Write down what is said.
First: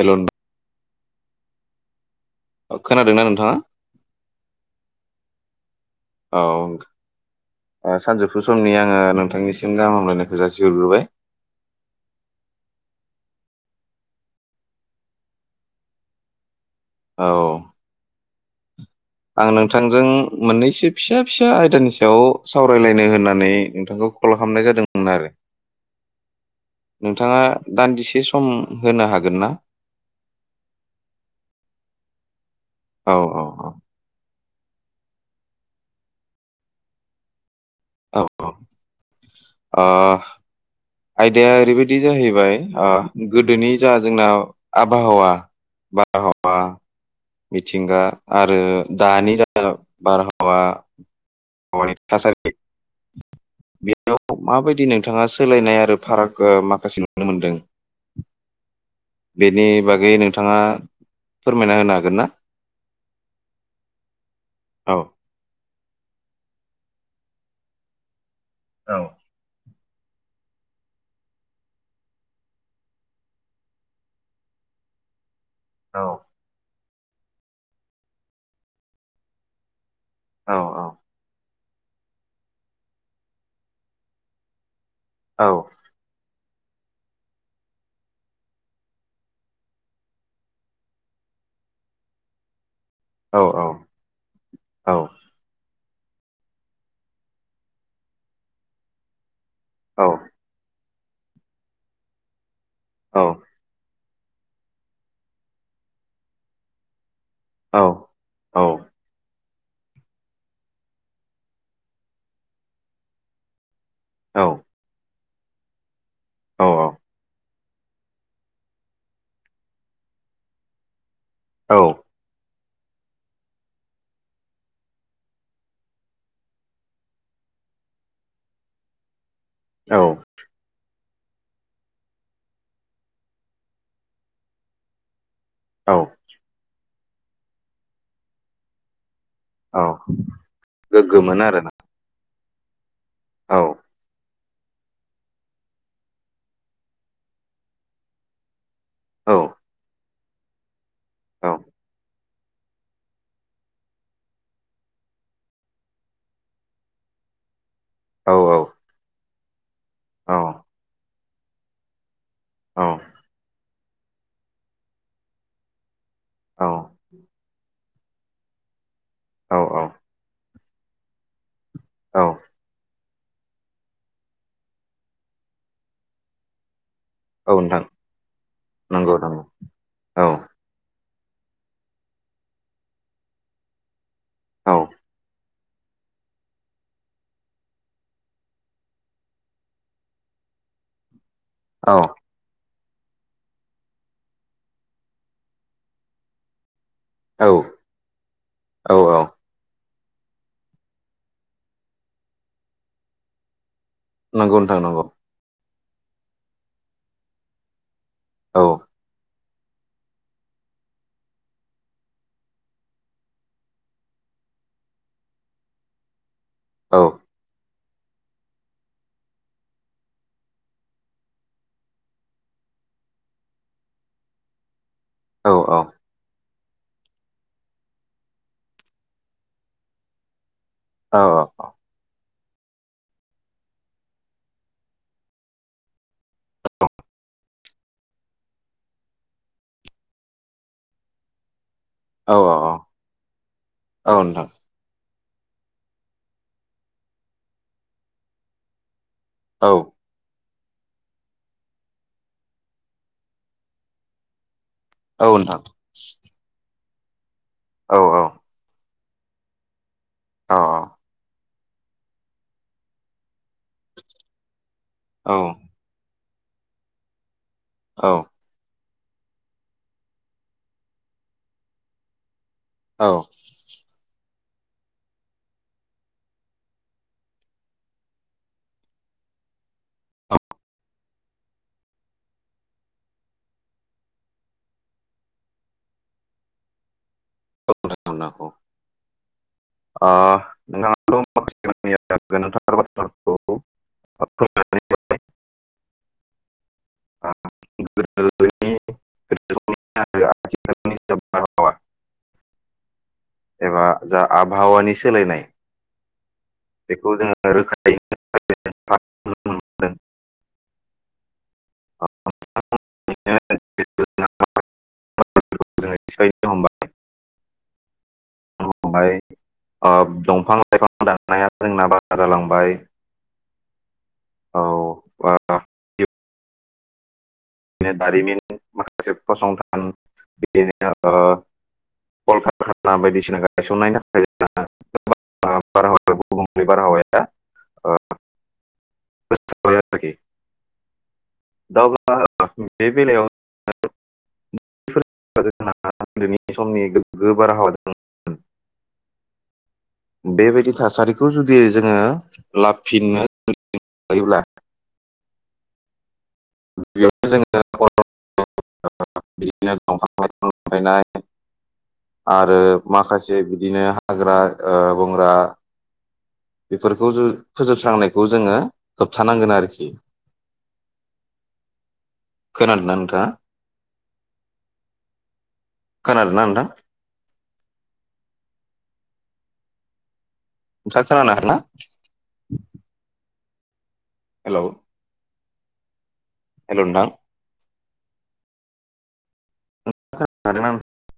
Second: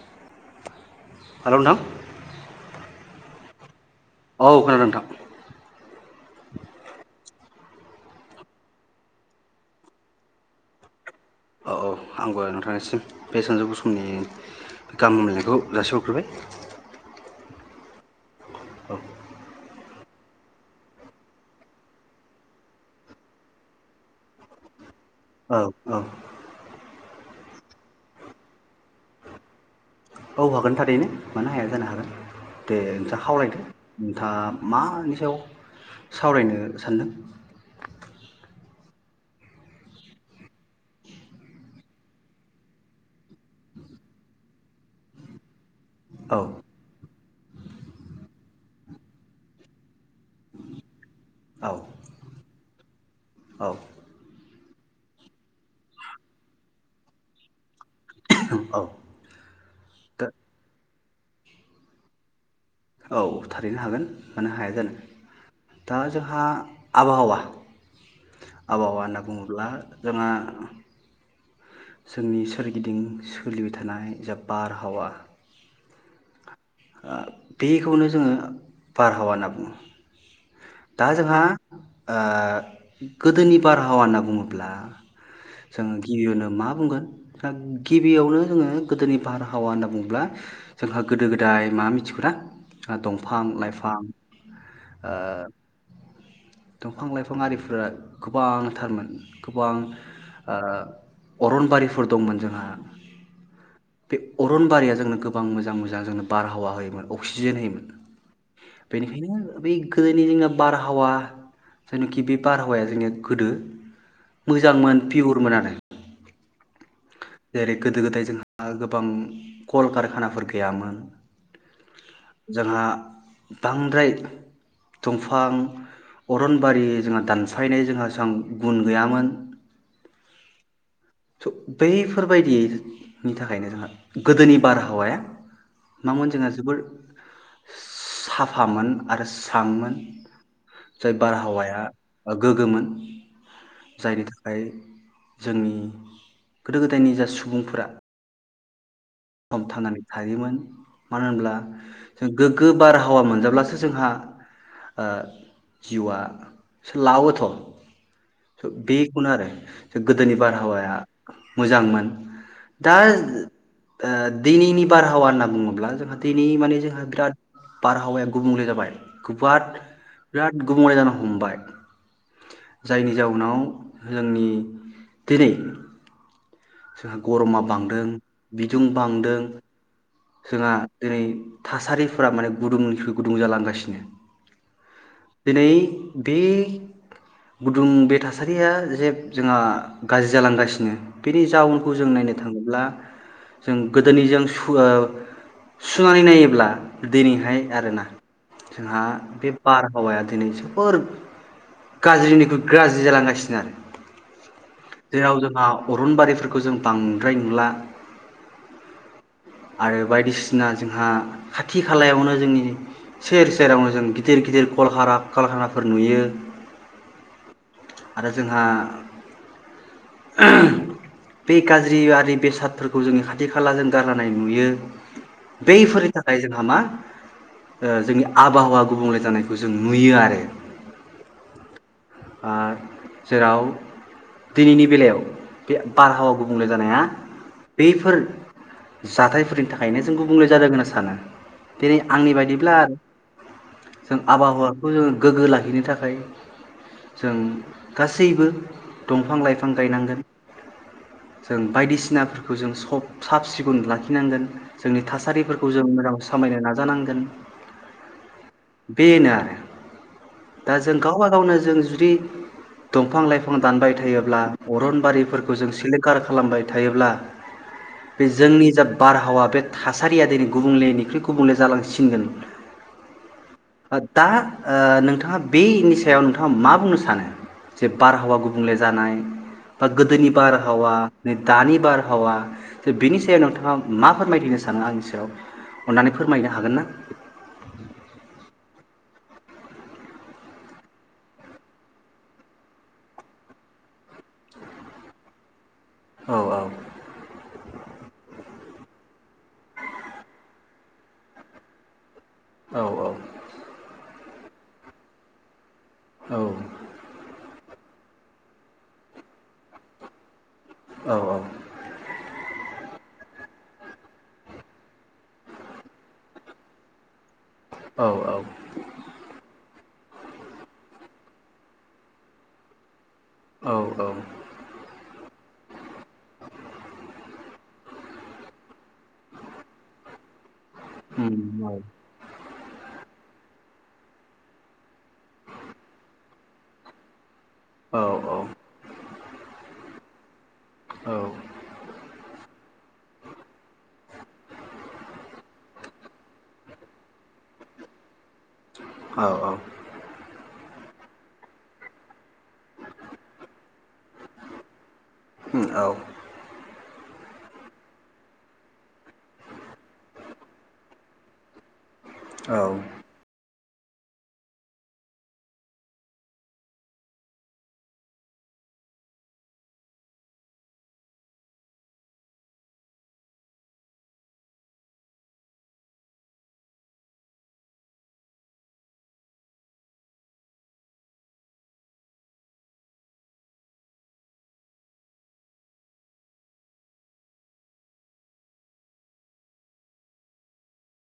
Hell नों- hello नोंथां खोनादोंना नोंथाङा? औ खोनादों नोंथां। औ ओ सानजौफु समनि आङो नोंथांनिसिम गाहाम हामलायनायखौ जासिहरग्रोबाय। औ औ आंबो नोंथांनिसिम बे सानजौफु समनि गाहाम हामग्लायनायखौ जासिहरग्रोबाय। औ औ आं नोंथांजों मोननैसो फिसा फिसा आयदानि सायाव सावरायलायनो होननानै नोंथांखौ कल खालामनाय जादों आरो औ औ नोंथाङा दान्दिसे सम होनो हागोन ना? औ हागोन थारैनो मानो हाया जानो हागोन। दे औ नोंथाङा खावलायदो औ नोंथाङा मानि सायाव सावरायनो सानदों? औ औ ओ आयदाया ओरैबायदि जाहैबाय ओ गोदोनि जा जोंना आबहावा औ बारहावा मिथिंगा आरो दानि जा बारहावा वा औ [unintelligible] हानि थासारि औ बेयाव माबायदि नोंथाङा सोलायनाय आरो फाराग ओ माखासे नुनो मोनदों? औ बेनि बागै दा नोंथाङा फोरमायना होनो हागोन ना? औ थारैनो हागोन, मानो हाया औ जानो? दा जोंहा आबहावा आबहावा औ होनना बुङोब्ला जोङो जोंनि सोरगिदिं सोलिबाय थानाय जा बारहावा औ बेखौनो जोङो बारहावा होनना बुङो औ दा जोंहा गोदोनि बारहावा होनना बुङोब्ला औ जोङो गियोनो मा मा बुंगोन दा गिबियावनो जोङो गोदोनि बारहावा होनना बुङोब्ला जोंहा गोदो गोदाय मा मिथिगौना? औ दंफां लाइफां औ दंफां लाइफां आरिफोरा गोबांथारमोन गोबां औ ओ अरनबारिफोर दंमोन जोंहा औ बे अरनबारिया जोंनो गोबां मोजां मोजां जोंनो बारहावा होयोमोन अक्सिजेन होयोमोन बेनिखायनो बै गोदोनि जोंना बारहावा जायनोखि बे बारहावाया जोंनि गोदो मोजांमोन पिउरमोन आरो औ औ जेरै गोदो गोदाय जोंहा गोबां कल कारखानाफोर गैयामोन औ जोंहा बांद्राय दंफां अरनबारि जोंहा दानफायनाय जोंहाबां गुन गैयामोन औ सुब बैफोरबायदिनि थाखायनो जोंहा गोदोनि बारहावाया औ मामोन जोंहा जोबोर साफामोन आरो औ सांमोन जाय गोग्गोमोन आरोना बारहावाया गोग्गोममोन औ जायनि था दांतो जोंनि गोदो गोदायनि जा सुबुंफोरा औ सम थांनानै हायोमोन मानो औ होनब्ला? जों गोग्गो बारहावा मोनजाब्लासो जोंहा ओ जिउआ लावोथ' औ बेखौनो आरो औ गोदोनि बारहावाया मोजांमोन दा ओ दिनैनि बारहावा होनना बुङोब्ला जोंहा दिनै माने जोंहा बिराद बारहावाया गुबुंले जाबाय [unintelligible] औ बिराद गुबुंले जानो हमबाय औ जायनि जाउनाव जोंनि दिनै जोंहा गरमा नोंथां बांदों बिदुं नंगौ बांदों नंगौ औ जोंहा दिनै थासारिफोरा माने गुदुंनिख्रुइ गुदुं जालांगासिनो औ दिनै बे गुदुं बे थासारिया जे जोंहा गाज्रि जालांगासिनो बिनि जाउनखौ औ जों नायनो थाङोब्ला जों गोदोनिजों सुनानै नायोब्ला औ दिनैहाय आरोना औ जोंहा औ बे बार आबहावाया दिनै जोबोर गाज्रिनिख्रुइ गाज्रि जालांगासिनो आरो नंगौ नोंथां नंगौ जेराव जोंहा अरनबारिफोरखौ जों बांद्राय नुला औ [inaudible] आरो बायदिसिना जोंहा खाथि खालायावनो जोंनि सेर सेरावनो जों गिदिर गिदिर कलहारा कलखानाफोर नुयो औ आरो जोंहा बे गाज्रि आरि बेसादफोरखौ जोंनि खाथि खाला जों गारलानाय नुयो औ औ बैफोरनि थाखाय जों जोंहा मा जोंनि ओ आबहावा गुबुंले जानायखौ जों नुयो आरो औ औ औ ओ जेराव दिनैनि बेलायाव बे बारहावा गुबुंले जानाया बैफोर जाथायफोरनि थाखायनो जों गुबुंले जादों होनना सानो दिनै औ आंनि औ बायदिब्ला औ जों नोंथां आबहावाखौ जों गोग्गो लाखिनो थाखाय जों गासैबो, दंफां औ लाइफां गायनांगोन जों बायदिसिनाफोरखौ जों सब साब सिब गुन लाखिनांगोन, जोंनि औ नोंथां थासारिफोरखौ जों मोजाङै सामलायनो नाजानां गोन औ औ बेना औ दा जों गावबा गावनो जों जुदि दंफां लाइफां दानबाय थायोब्ला, अरनबारिफोरखौ जों सिलिंखार, खालामबाय थायोब्ला, औ फिजा बारहावा बे थासारिया दिनै गुबुंलेनिख्रुइ गुबुंले जालांसिनगोन, आ दा ओ नोंथाङा बे नि सायाव नोंथाङा मा बुंनो सानो जे बारहावा गुबुंले जानाय बा गोदोनि बारहावा ने दानि बारहावा, बेनि सायाव नोंथाङा मा फोरमायथिनो सानो आंनि सायाव अन्नानै फोरमायनो हागोन ना? [unintelligible] ओ [unintelligible] औ औ [unintelligible] औ औ एबा जा आबहावानि सोलायनाय औ बेखौ जोङा रोखा, [unintelligible] औ औ [unintelligible] हमबाय औ हमबाय ओ दंफां लाइफां दाननाया जोंना बारा जालांबाय, औ औ औ बारा [unintelligible] दारिमिन माखासे फसंथान बिदिनो ओ उम औ कलकारखाना बायदिसिना गायसननायनि थाखायनो बारहावाया गुबुंले बारहावाया औ ओ औ [unintelligible] औ दा अब्ला बे बेलायावनो [unintelligible] उन्दैनि समनि गोबगोब बारहावा औ-औ। बेबायदि थासारिखौ जुदि जोङो लाफिननो हायोब्ला। औ। बेयावनो जोङो' बिदिनो दंफां लाइफां हाफायनाय। आरो औ माखासे बि। बिदिनो हाग्रा ओ बंग्रा। बेफोरखौ जो फोजोबस्रांनायखौ जोङो होबथानांगोन आरोखि खोनादोंना नोंथाङा खोनादोंना नोंथां। [unintelligible] हेलौ। हेलौ नोंथां। [unintelligible]